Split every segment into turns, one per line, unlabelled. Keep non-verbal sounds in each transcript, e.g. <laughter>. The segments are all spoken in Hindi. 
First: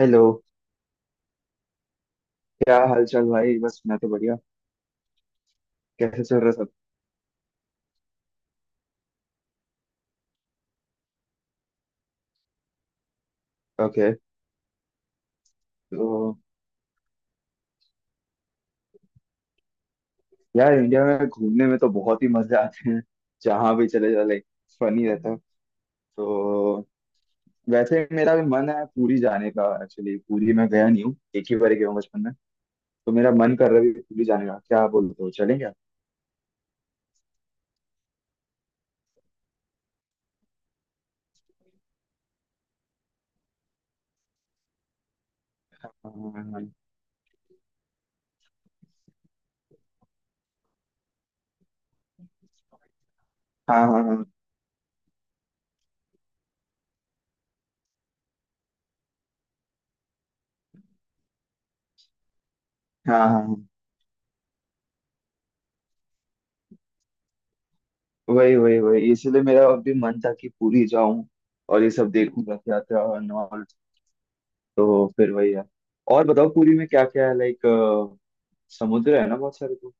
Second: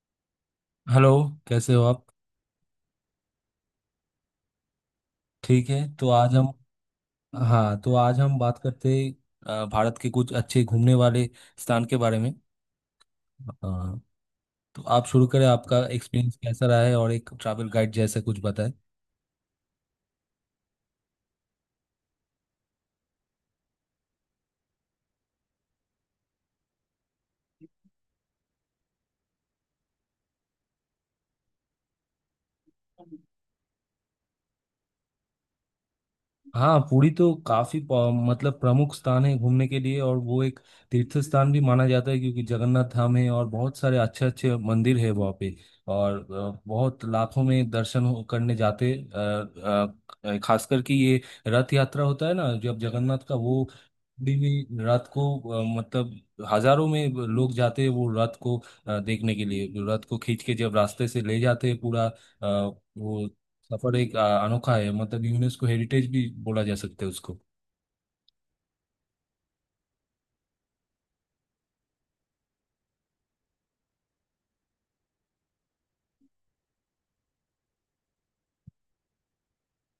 हेलो।
हेलो। कैसे हो आप?
क्या हाल चाल भाई? बस मैं तो बढ़िया।
ठीक है, तो
कैसे
आज
चल
हम...
रहा सब?
हाँ, तो आज हम बात करते भारत के कुछ अच्छे घूमने वाले स्थान के बारे में। हाँ,
ओके।
तो आप शुरू करें, आपका एक्सपीरियंस
तो
कैसा रहा है और एक ट्रैवल गाइड जैसा कुछ बताएं।
यार इंडिया में घूमने में तो बहुत ही मजे आते हैं। जहाँ भी चले जाओ, लाइक फनी रहता है। तो वैसे मेरा भी मन है पूरी जाने का। एक्चुअली पूरी मैं गया नहीं हूँ, एक ही बार गया हूँ बचपन में। तो मेरा मन कर रहा है अभी पूरी जाने का, क्या बोलते हो चलें क्या?
हाँ, पुरी तो काफी मतलब प्रमुख स्थान है घूमने के लिए और वो एक तीर्थ स्थान भी माना जाता है क्योंकि जगन्नाथ धाम है और बहुत सारे अच्छे अच्छे मंदिर है वहाँ पे।
हाँ
और
हाँ हाँ।
बहुत लाखों में दर्शन करने जाते खासकर कि ये रथ यात्रा होता है ना, जब जगन्नाथ का वो
हाँ
पुरी में रथ को मतलब हजारों में लोग जाते हैं, वो रथ को देखने के लिए रथ को खींच के जब रास्ते से ले जाते हैं पूरा अ,
हाँ
वो
हाँ, हाँ।
सफर एक अनोखा है, मतलब यूनेस्को हेरिटेज भी बोला जा सकता है उसको।
वही वही वही, इसलिए मेरा अभी मन था कि पूरी जाऊं और ये सब देखूं, रथ यात्रा और all। तो फिर वही है। और बताओ पुरी में क्या क्या है, लाइक समुद्र है ना बहुत सारे, तो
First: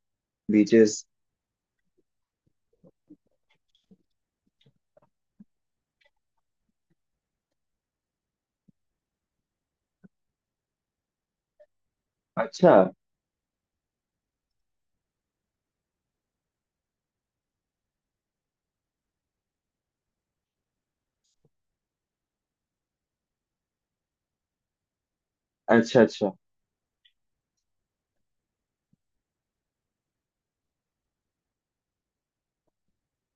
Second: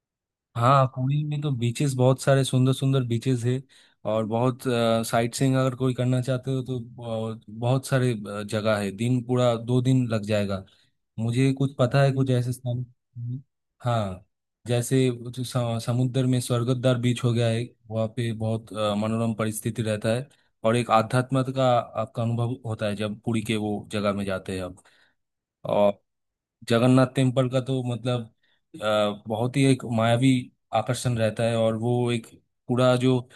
हाँ,
बीचेस।
पुरी में तो बीचेस बहुत सारे, सुंदर सुंदर बीचेस है और बहुत साइट सीइंग अगर कोई करना चाहते हो तो बहुत, बहुत सारे जगह है, दिन पूरा 2 दिन लग जाएगा। मुझे कुछ पता है कुछ ऐसे
अच्छा
स्थान। <laughs> हाँ, जैसे जो समुद्र में स्वर्गद्वार बीच हो गया है, वहाँ पे बहुत मनोरम परिस्थिति रहता है और एक आध्यात्म का आपका अनुभव होता है जब पुरी के वो जगह में जाते हैं
अच्छा
आप।
अच्छा।
जगन्नाथ टेम्पल का तो मतलब बहुत ही एक मायावी आकर्षण रहता है और वो एक पूरा जो अ,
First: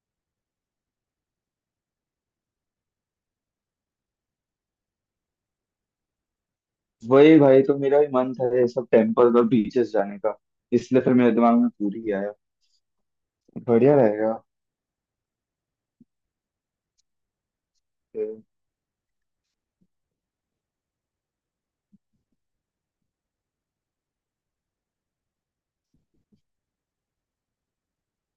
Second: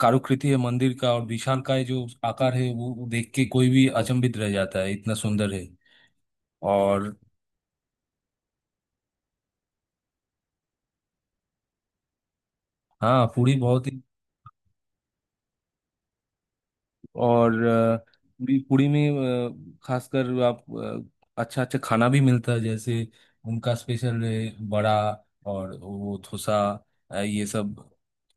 कारुकृति है मंदिर का, और विशालकाय जो आकार है वो देख के कोई भी अचंभित रह जाता है, इतना सुंदर है। और
वही भाई, तो मेरा भी मन था ये सब टेम्पल और बीचेस जाने का, इसलिए फिर मेरे दिमाग में पूरी आया।
हाँ, पुरी बहुत
बढ़िया
ही।
रहेगा
और
फिर।
भी पुरी में खासकर आप अच्छा अच्छा खाना भी मिलता है, जैसे उनका स्पेशल है बड़ा और वो थोसा ये सब।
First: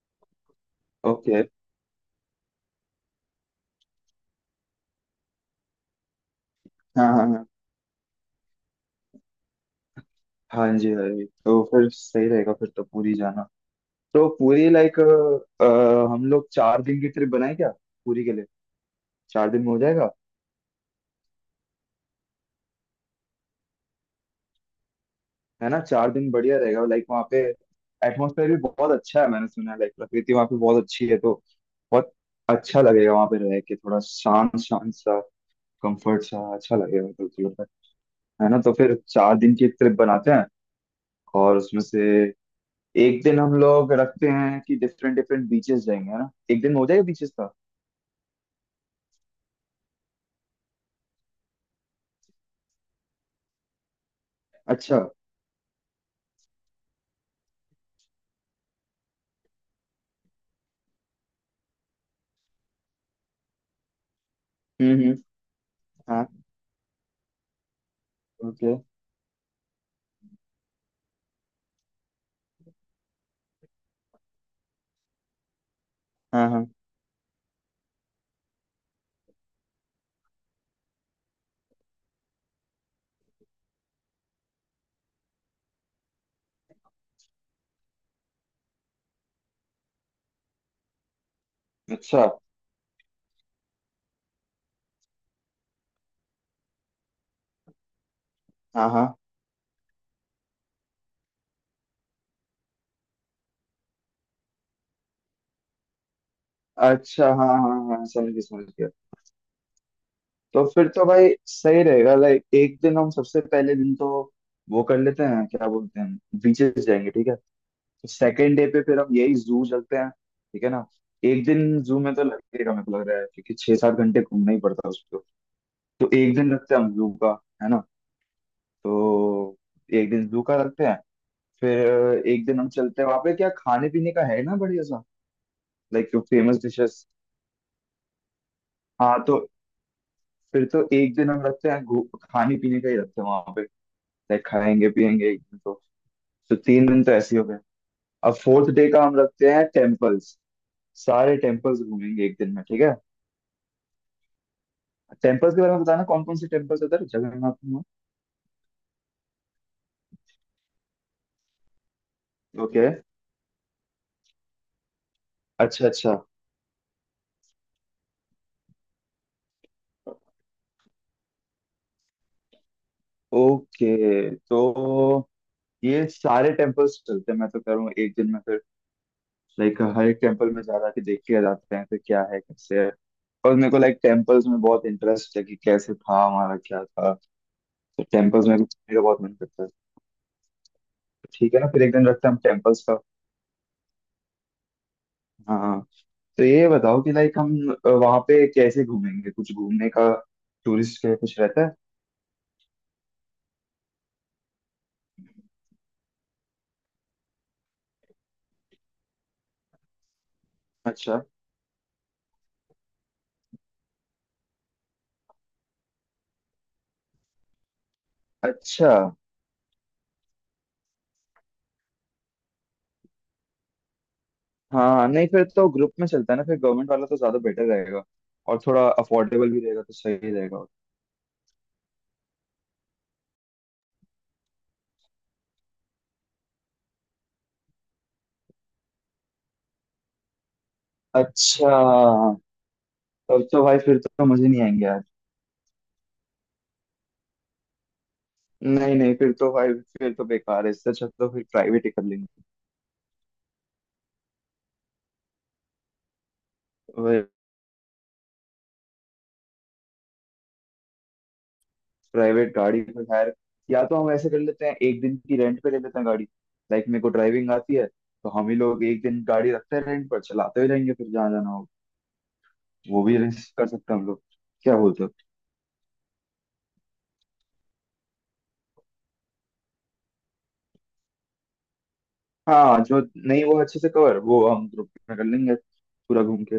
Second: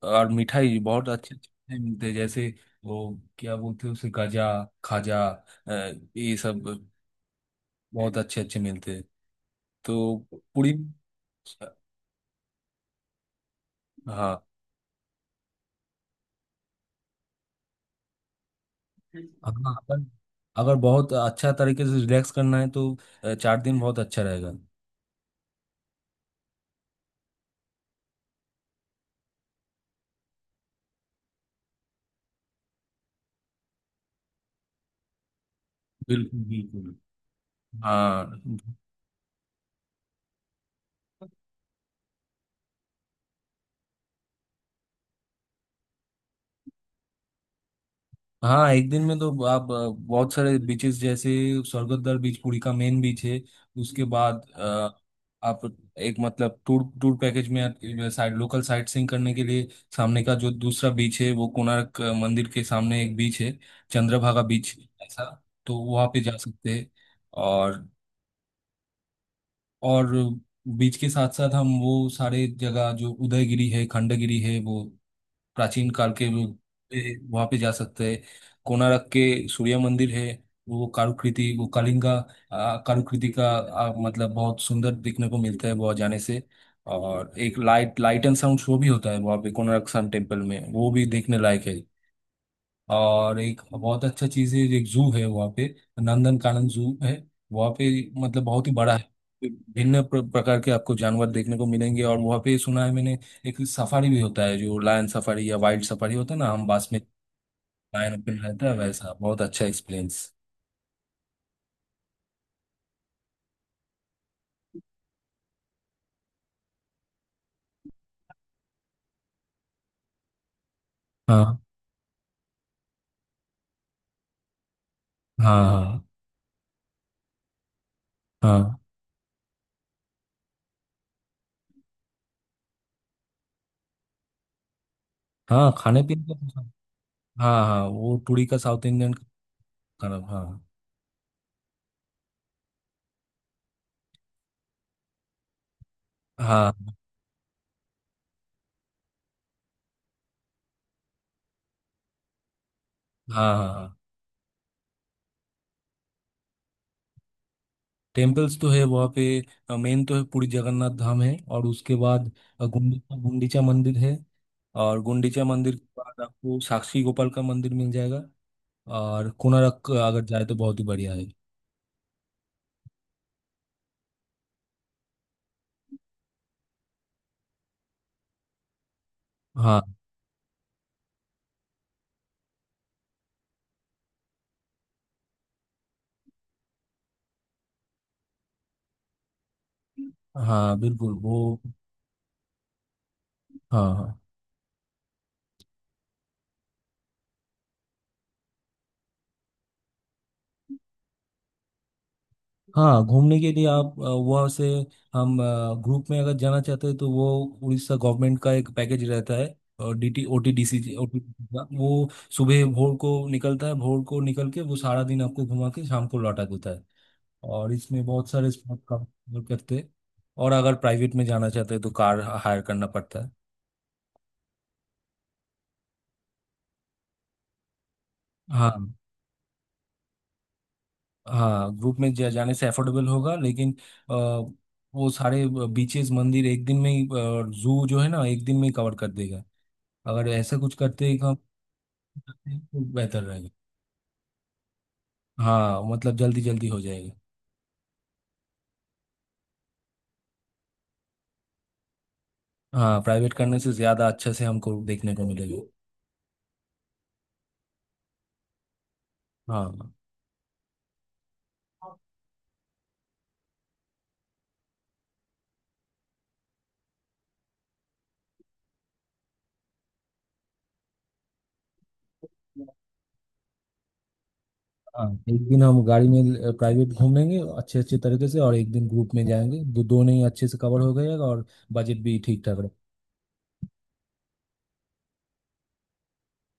और मिठाई, बहुत अच्छे
ओके।
अच्छे मिठाई मिलते हैं, जैसे वो क्या बोलते हैं उसे, गजा, खाजा ये सब
हाँ हाँ हाँ।
बहुत अच्छे अच्छे मिलते हैं। तो पुरी।
हाँ जी भाई, तो
हाँ,
फिर सही रहेगा फिर तो पूरी जाना। तो
हाँ।
पूरी, लाइक हम लोग 4 दिन की ट्रिप बनाए क्या पूरी के लिए, 4 दिन में हो
अगर
जाएगा?
अगर बहुत अच्छा तरीके से रिलैक्स करना है तो चार दिन बहुत अच्छा रहेगा।
है ना 4 दिन बढ़िया रहेगा। लाइक वहाँ पे एटमोसफेयर भी बहुत अच्छा है, मैंने सुना है लाइक प्रकृति वहाँ पे बहुत अच्छी है। तो बहुत अच्छा लगेगा वहाँ पे रह के, थोड़ा शांत शांत सा कंफर्ट सा
बिल्कुल
अच्छा
बिल्कुल।
लगेगा, तो थोड़ा सा।
हाँ
है ना, तो फिर 4 दिन की ट्रिप बनाते हैं। और उसमें से एक दिन हम लोग रखते हैं कि डिफरेंट डिफरेंट बीचेस जाएंगे, है ना एक दिन में हो जाएगा बीचेस का।
हाँ। एक दिन में तो आप बहुत सारे बीचेस, जैसे स्वर्गद्वार बीच पुरी का मेन बीच है, उसके बाद
अच्छा।
आप एक मतलब टूर टूर पैकेज में साइड लोकल साइट सीइंग करने के लिए, सामने का जो दूसरा बीच है वो कोणार्क मंदिर के सामने एक बीच है, चंद्रभागा बीच,
हम्म।
ऐसा, तो वहाँ पे
हाँ।
जा सकते हैं। और
ओके।
और बीच के साथ साथ हम वो सारे जगह जो उदयगिरी है, खंडगिरी है, वो प्राचीन काल के भी,
हाँ हाँ।
वहां पे जा सकते हैं। कोणार्क के सूर्य मंदिर है, वो कारुकृति, वो कलिंगा कारुकृति का मतलब बहुत सुंदर देखने को मिलता है वहाँ जाने से। और एक light light and sound show भी होता है वहाँ पे कोणार्क सन टेम्पल में, वो भी देखने लायक है।
अच्छा।
और एक बहुत अच्छा चीज़ है, एक जू है वहाँ पे, नंदन कानन जू है वहाँ पे, मतलब बहुत ही
हाँ
बड़ा है।
हाँ।
भिन्न प्रकार के आपको जानवर देखने को मिलेंगे और वहाँ पे, सुना है मैंने, एक सफारी भी होता है जो लायन सफारी या वाइल्ड सफारी होता है ना, हम बास में
अच्छा हाँ हाँ हाँ,
लायन
समझ
ओपन
गया समझ
रहता है,
गया।
वैसा बहुत अच्छा एक्सपीरियंस।
तो फिर तो भाई सही रहेगा, लाइक एक दिन हम सबसे पहले दिन तो वो कर लेते हैं, क्या बोलते हैं, बीचेस जाएंगे ठीक है। तो सेकेंड डे पे फिर हम यही जू चलते हैं, ठीक है ना? एक
हाँ
दिन जू में तो लगेगा मेरे को लग रहा है, क्योंकि 6-7 घंटे घूमना ही पड़ता है उसको।
हाँ हाँ।
तो एक दिन रखते हैं हम जू का, है ना।
हाँ
तो एक दिन जू का रखते हैं। फिर एक दिन हम चलते हैं वहां पे क्या खाने पीने का, है ना बढ़िया सा,
हाँ। खाने
लाइक जो
पीने का,
फेमस डिशेस।
हाँ हाँ, वो टूरी का साउथ इंडियन
हाँ, तो
खाना। हाँ,
फिर तो एक दिन हम रखते हैं खाने पीने का ही रखते हैं वहां पे, लाइक खाएंगे पियेंगे एक दिन तो। तो तीन
हाँ
दिन तो ऐसे ही हो गए। अब फोर्थ डे का हम रखते हैं टेम्पल्स, सारे टेम्पल्स घूमेंगे एक दिन में ठीक है।
हाँ, हाँ।
टेम्पल्स के बारे में बताना, कौन कौन से टेम्पल्स है उधर जगन्नाथ में।
टेम्पल्स तो है वहाँ पे, मेन तो है पुरी जगन्नाथ धाम है और उसके बाद
ओके।
गुंडीचा मंदिर है, और गुंडीचा मंदिर के
अच्छा अच्छा।
बाद आपको साक्षी गोपाल का मंदिर मिल जाएगा। और कोणार्क अगर जाए तो बहुत ही बढ़िया है।
ओके। तो ये सारे टेम्पल्स चलते हैं, मैं तो कह रहा हूँ एक दिन में फिर, लाइक
हाँ,
हर एक टेम्पल में जा रहा के देख के आ जाते हैं, फिर क्या है कैसे है। और मेरे को लाइक टेम्पल्स में बहुत इंटरेस्ट है कि कैसे था हमारा, क्या था। तो टेम्पल्स में घूमने का बहुत मन करता है।
हाँ, बिल्कुल वो।
ठीक है ना, फिर एक दिन रखते हैं हम टेम्पल्स का।
हाँ हाँ
हाँ हाँ। तो ये बताओ कि लाइक हम वहां पे कैसे घूमेंगे, कुछ घूमने का टूरिस्ट के लिए कुछ रहता है?
हाँ, घूमने के लिए आप वहाँ से हम ग्रुप में अगर जाना चाहते हैं तो वो उड़ीसा गवर्नमेंट का एक पैकेज रहता है, और डीटी ओटीडीसी,
अच्छा।
ओटीडीसी का वो, सुबह भोर को निकलता है, भोर को निकल के वो सारा दिन आपको घुमा के शाम को लौटा देता है, और इसमें बहुत सारे स्पॉट
अच्छा।
कवर करते हैं। और अगर प्राइवेट में जाना चाहते हैं तो कार हायर करना पड़ता है।
हाँ नहीं, फिर तो ग्रुप में चलता है ना, फिर गवर्नमेंट वाला तो ज्यादा बेटर रहेगा और
हाँ,
थोड़ा अफोर्डेबल भी रहेगा, तो सही रहेगा।
हाँ, ग्रुप में जाने से अफोर्डेबल होगा, लेकिन अ, वो सारे बीचेस, मंदिर एक दिन में ही, जू जो है ना एक दिन में ही कवर कर देगा, अगर ऐसा कुछ करते ही काम
अच्छा।
करते हैं, तो बेहतर
तब
रहेगा।
तो भाई फिर तो मजे नहीं आएंगे यार।
हाँ, मतलब जल्दी जल्दी हो जाएगा।
नहीं नहीं, फिर तो भाई फिर तो बेकार है, इससे अच्छा तो फिर प्राइवेट ही कर लेंगे।
हाँ, प्राइवेट करने से ज़्यादा अच्छे से हमको देखने को मिलेगा। हाँ
प्राइवेट गाड़ी में खैर, या तो हम ऐसे कर लेते हैं एक दिन की रेंट पे ले लेते हैं गाड़ी, लाइक मेरे को ड्राइविंग आती है, तो हम ही लोग एक दिन गाड़ी रखते हैं रेंट पर चलाते हुए जाएंगे फिर जहाँ जाना हो, वो भी arrange कर सकते हैं हम लोग, क्या बोलते
हाँ।
हो?
एक दिन हम गाड़ी में प्राइवेट घूम लेंगे अच्छे अच्छे तरीके से, और एक दिन ग्रुप में जाएंगे, दो दोनों ही अच्छे से कवर हो गएगा और बजट भी ठीक ठाक रहे।
हाँ जो, नहीं वो अच्छे से कवर, वो हम ग्रुप में कर लेंगे पूरा घूम के।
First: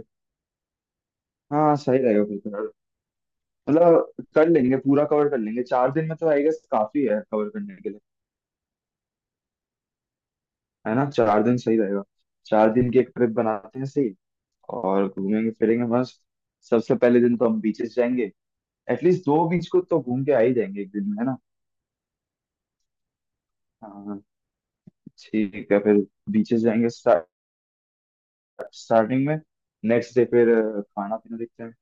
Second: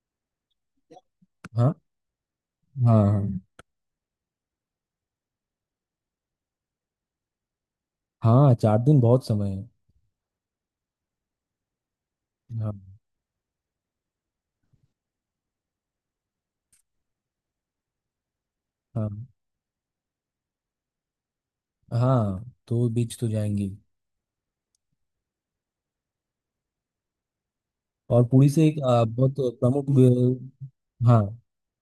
हाँ,
हाँ सही रहेगा फिर तो यार।
हाँ। हाँ,
मतलब कर लेंगे, पूरा कवर कर लेंगे 4 दिन में तो, आई गेस काफी है कवर करने के लिए।
हाँ, 4 दिन बहुत समय है।
है ना, चार दिन सही रहेगा। चार
हाँ
दिन की एक ट्रिप बनाते हैं, सही। और घूमेंगे फिरेंगे मस्त। सबसे पहले दिन तो हम बीचेस जाएंगे,
हाँ
एटलीस्ट 2 बीच को तो घूम के आ ही जाएंगे एक दिन में, है ना।
हाँ, तो बीच तो जाएंगे।
हाँ ठीक है फिर, बीचेस जाएंगे
और पुरी से एक
स्टार्टिंग
बहुत
में।
प्रमुख
नेक्स्ट डे फिर खाना
हाँ।
पीना देखते हैं।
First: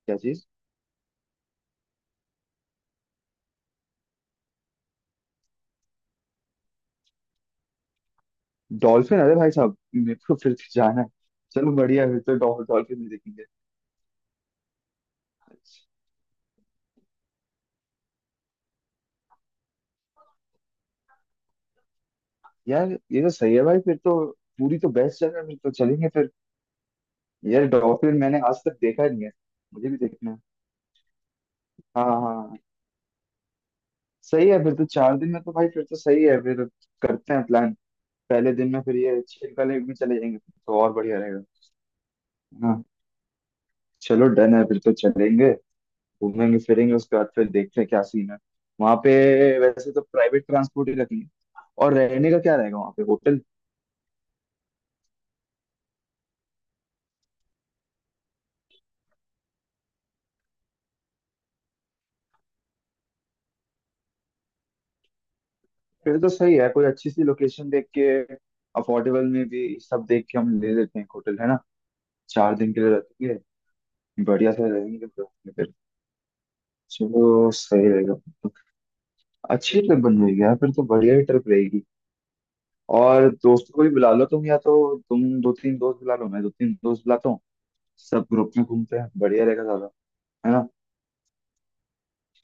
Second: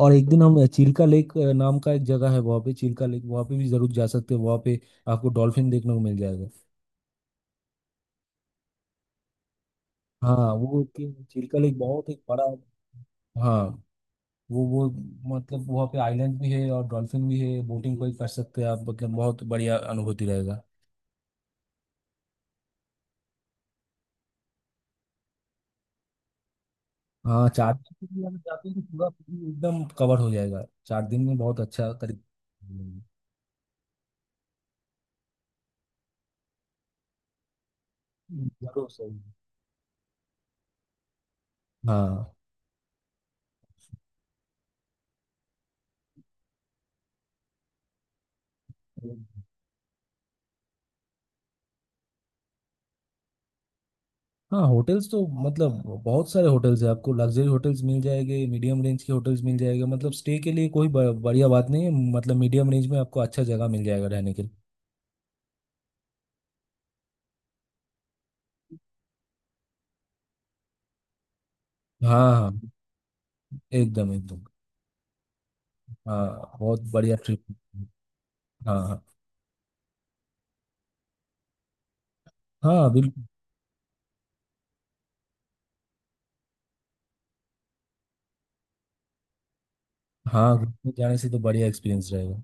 और
क्या
एक दिन
चीज?
हम चिल्का लेक नाम का एक जगह है वहाँ पे, चिल्का लेक वहाँ पे भी जरूर जा सकते हैं, वहाँ पे आपको डॉल्फिन देखने को मिल जाएगा।
डॉल्फिन, अरे भाई साहब मेरे को
हाँ,
फिर से
वो
जाना है।
चिल्का
चलो
लेक
बढ़िया
बहुत
है, फिर
एक
तो
बड़ा।
डॉल्फिन भी देखेंगे।
हाँ, वो मतलब
अच्छा।
वहाँ पे आइलैंड भी है और डॉल्फिन भी है, बोटिंग कोई कर सकते हैं आप, मतलब बहुत बढ़िया अनुभूति रहेगा।
यार ये तो सही है भाई फिर तो। पूरी तो बेस्ट जगह है, फिर तो चलेंगे फिर।
हाँ,
यार
चार चार दिन के
डॉल्फिन
लिए अगर
मैंने आज
जाते
तक
हैं तो पूरा
देखा नहीं है,
एकदम
मुझे भी
कवर हो
देखना है।
जाएगा 4 दिन में, बहुत अच्छा
हाँ हाँ
तरीके।
हाँ। सही है फिर तो, 4 दिन में तो भाई फिर तो सही है फिर, करते हैं प्लान। पहले दिन में
जरूर
फिर
सही।
ये छिलका लेक भी चले जाएंगे, फिर तो और बढ़िया रहेगा,
हाँ।
है ना। चलो डन है, फिर तो चलेंगे, घूमेंगे फिरेंगे, उसके बाद फिर देखते हैं क्या सीन है वहां पे।
है।
वैसे तो प्राइवेट ट्रांसपोर्ट ही रखेंगे। और रहने का क्या रहेगा वहां पे, होटल?
हाँ, होटल्स तो मतलब बहुत सारे होटल्स हैं, आपको लग्जरी होटल्स मिल जाएंगे, मीडियम रेंज के होटल्स मिल जाएंगे, मतलब स्टे के लिए कोई बढ़िया बात नहीं है, मतलब मीडियम रेंज में आपको अच्छा जगह मिल जाएगा रहने के लिए।
फिर तो सही है, कोई अच्छी सी लोकेशन देख के अफोर्डेबल में भी सब देख के हम ले लेते हैं एक होटल, है ना
हाँ,
चार
हाँ।
दिन के लिए रखेंगे,
एकदम, एकदम।
बढ़िया से रहेंगे तो फिर।
हाँ, बहुत बढ़िया ट्रिप।
चलो सही रहेगा।
हाँ हाँ
अच्छी ट्रिप बन गई यार, फिर तो बढ़िया ही ट्रिप रहेगी।
हाँ, बिल्कुल।
और दोस्तों को भी बुला लो तुम, या तो तुम दो तीन दोस्त बुला लो, मैं दो तीन दोस्त बुलाता हूँ, सब ग्रुप में घूमते हैं बढ़िया रहेगा ज्यादा, है
हाँ,
ना।
ग्रुप में जाने से तो बढ़िया एक्सपीरियंस रहेगा।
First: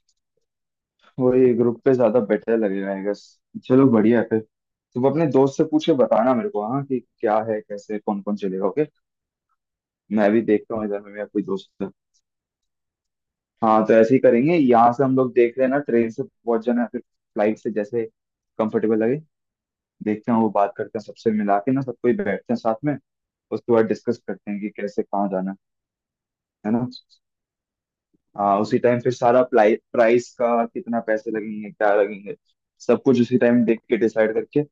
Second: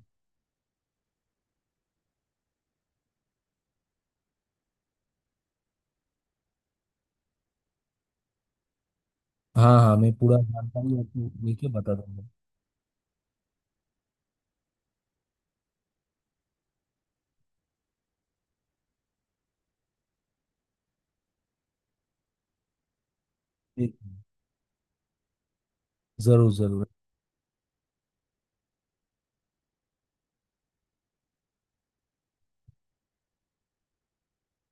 वही ग्रुप पे ज्यादा बेटर लगेगा आई गेस। चलो बढ़िया है फिर, तुम अपने दोस्त से पूछ के बताना मेरे को, हाँ कि क्या है कैसे कौन कौन चलेगा, ओके।
हाँ, हाँ, मैं
मैं
पूरा
भी देखता हूँ
जानकारी
इधर में मेरा कोई
आपको लेके
दोस्त है।
बता दूंगा।
हाँ तो ऐसे ही करेंगे, यहाँ से हम लोग देख रहे हैं ना, ट्रेन से पहुंच जाना है, फिर फ्लाइट से जैसे कंफर्टेबल लगे देखते हैं, वो बात करते हैं सबसे मिला के ना, सबको ही बैठते हैं साथ में, उसके बाद
ठीक है।
डिस्कस करते हैं कि कैसे कहाँ जाना,
जरूर
है
जरूर।
ना। हाँ, उसी टाइम फिर सारा प्लाई प्राइस का कितना पैसे लगेंगे क्या लगेंगे, सब कुछ उसी टाइम देख के डिसाइड करके,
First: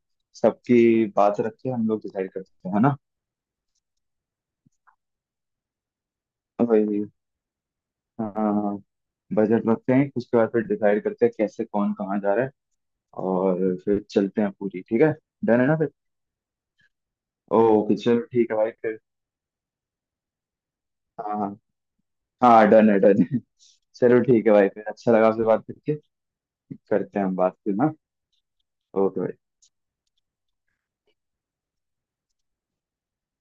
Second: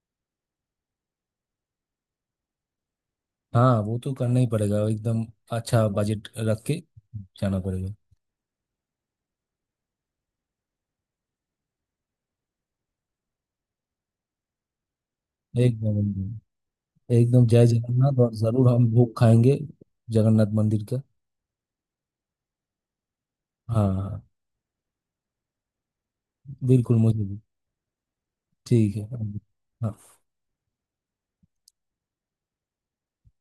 सबकी बात रख के हम लोग डिसाइड करते हैं, है ना।
हाँ, वो तो करना ही पड़ेगा, एकदम अच्छा बजट रख
तो
के
वही।
जाना पड़ेगा।
हाँ, बजट रखते हैं उसके बाद फिर डिसाइड करते हैं कैसे कौन कहाँ जा रहा है, और फिर चलते हैं पूरी, ठीक है डन है ना फिर।
एकदम, एकदम, एकदम, जय
ओके
जगन्नाथ,
चलो
और
ठीक है
जरूर
भाई
हम
फिर।
भोग खाएंगे जगन्नाथ मंदिर का।
हाँ हाँ हाँ। डन है
हाँ,
<laughs> चलो
हाँ,
ठीक है भाई फिर, अच्छा लगा आपसे बात करके,
बिल्कुल,
करते
मुझे
हैं हम
भी।
बात फिर ना।
ठीक है।
ओके भाई।
हाँ।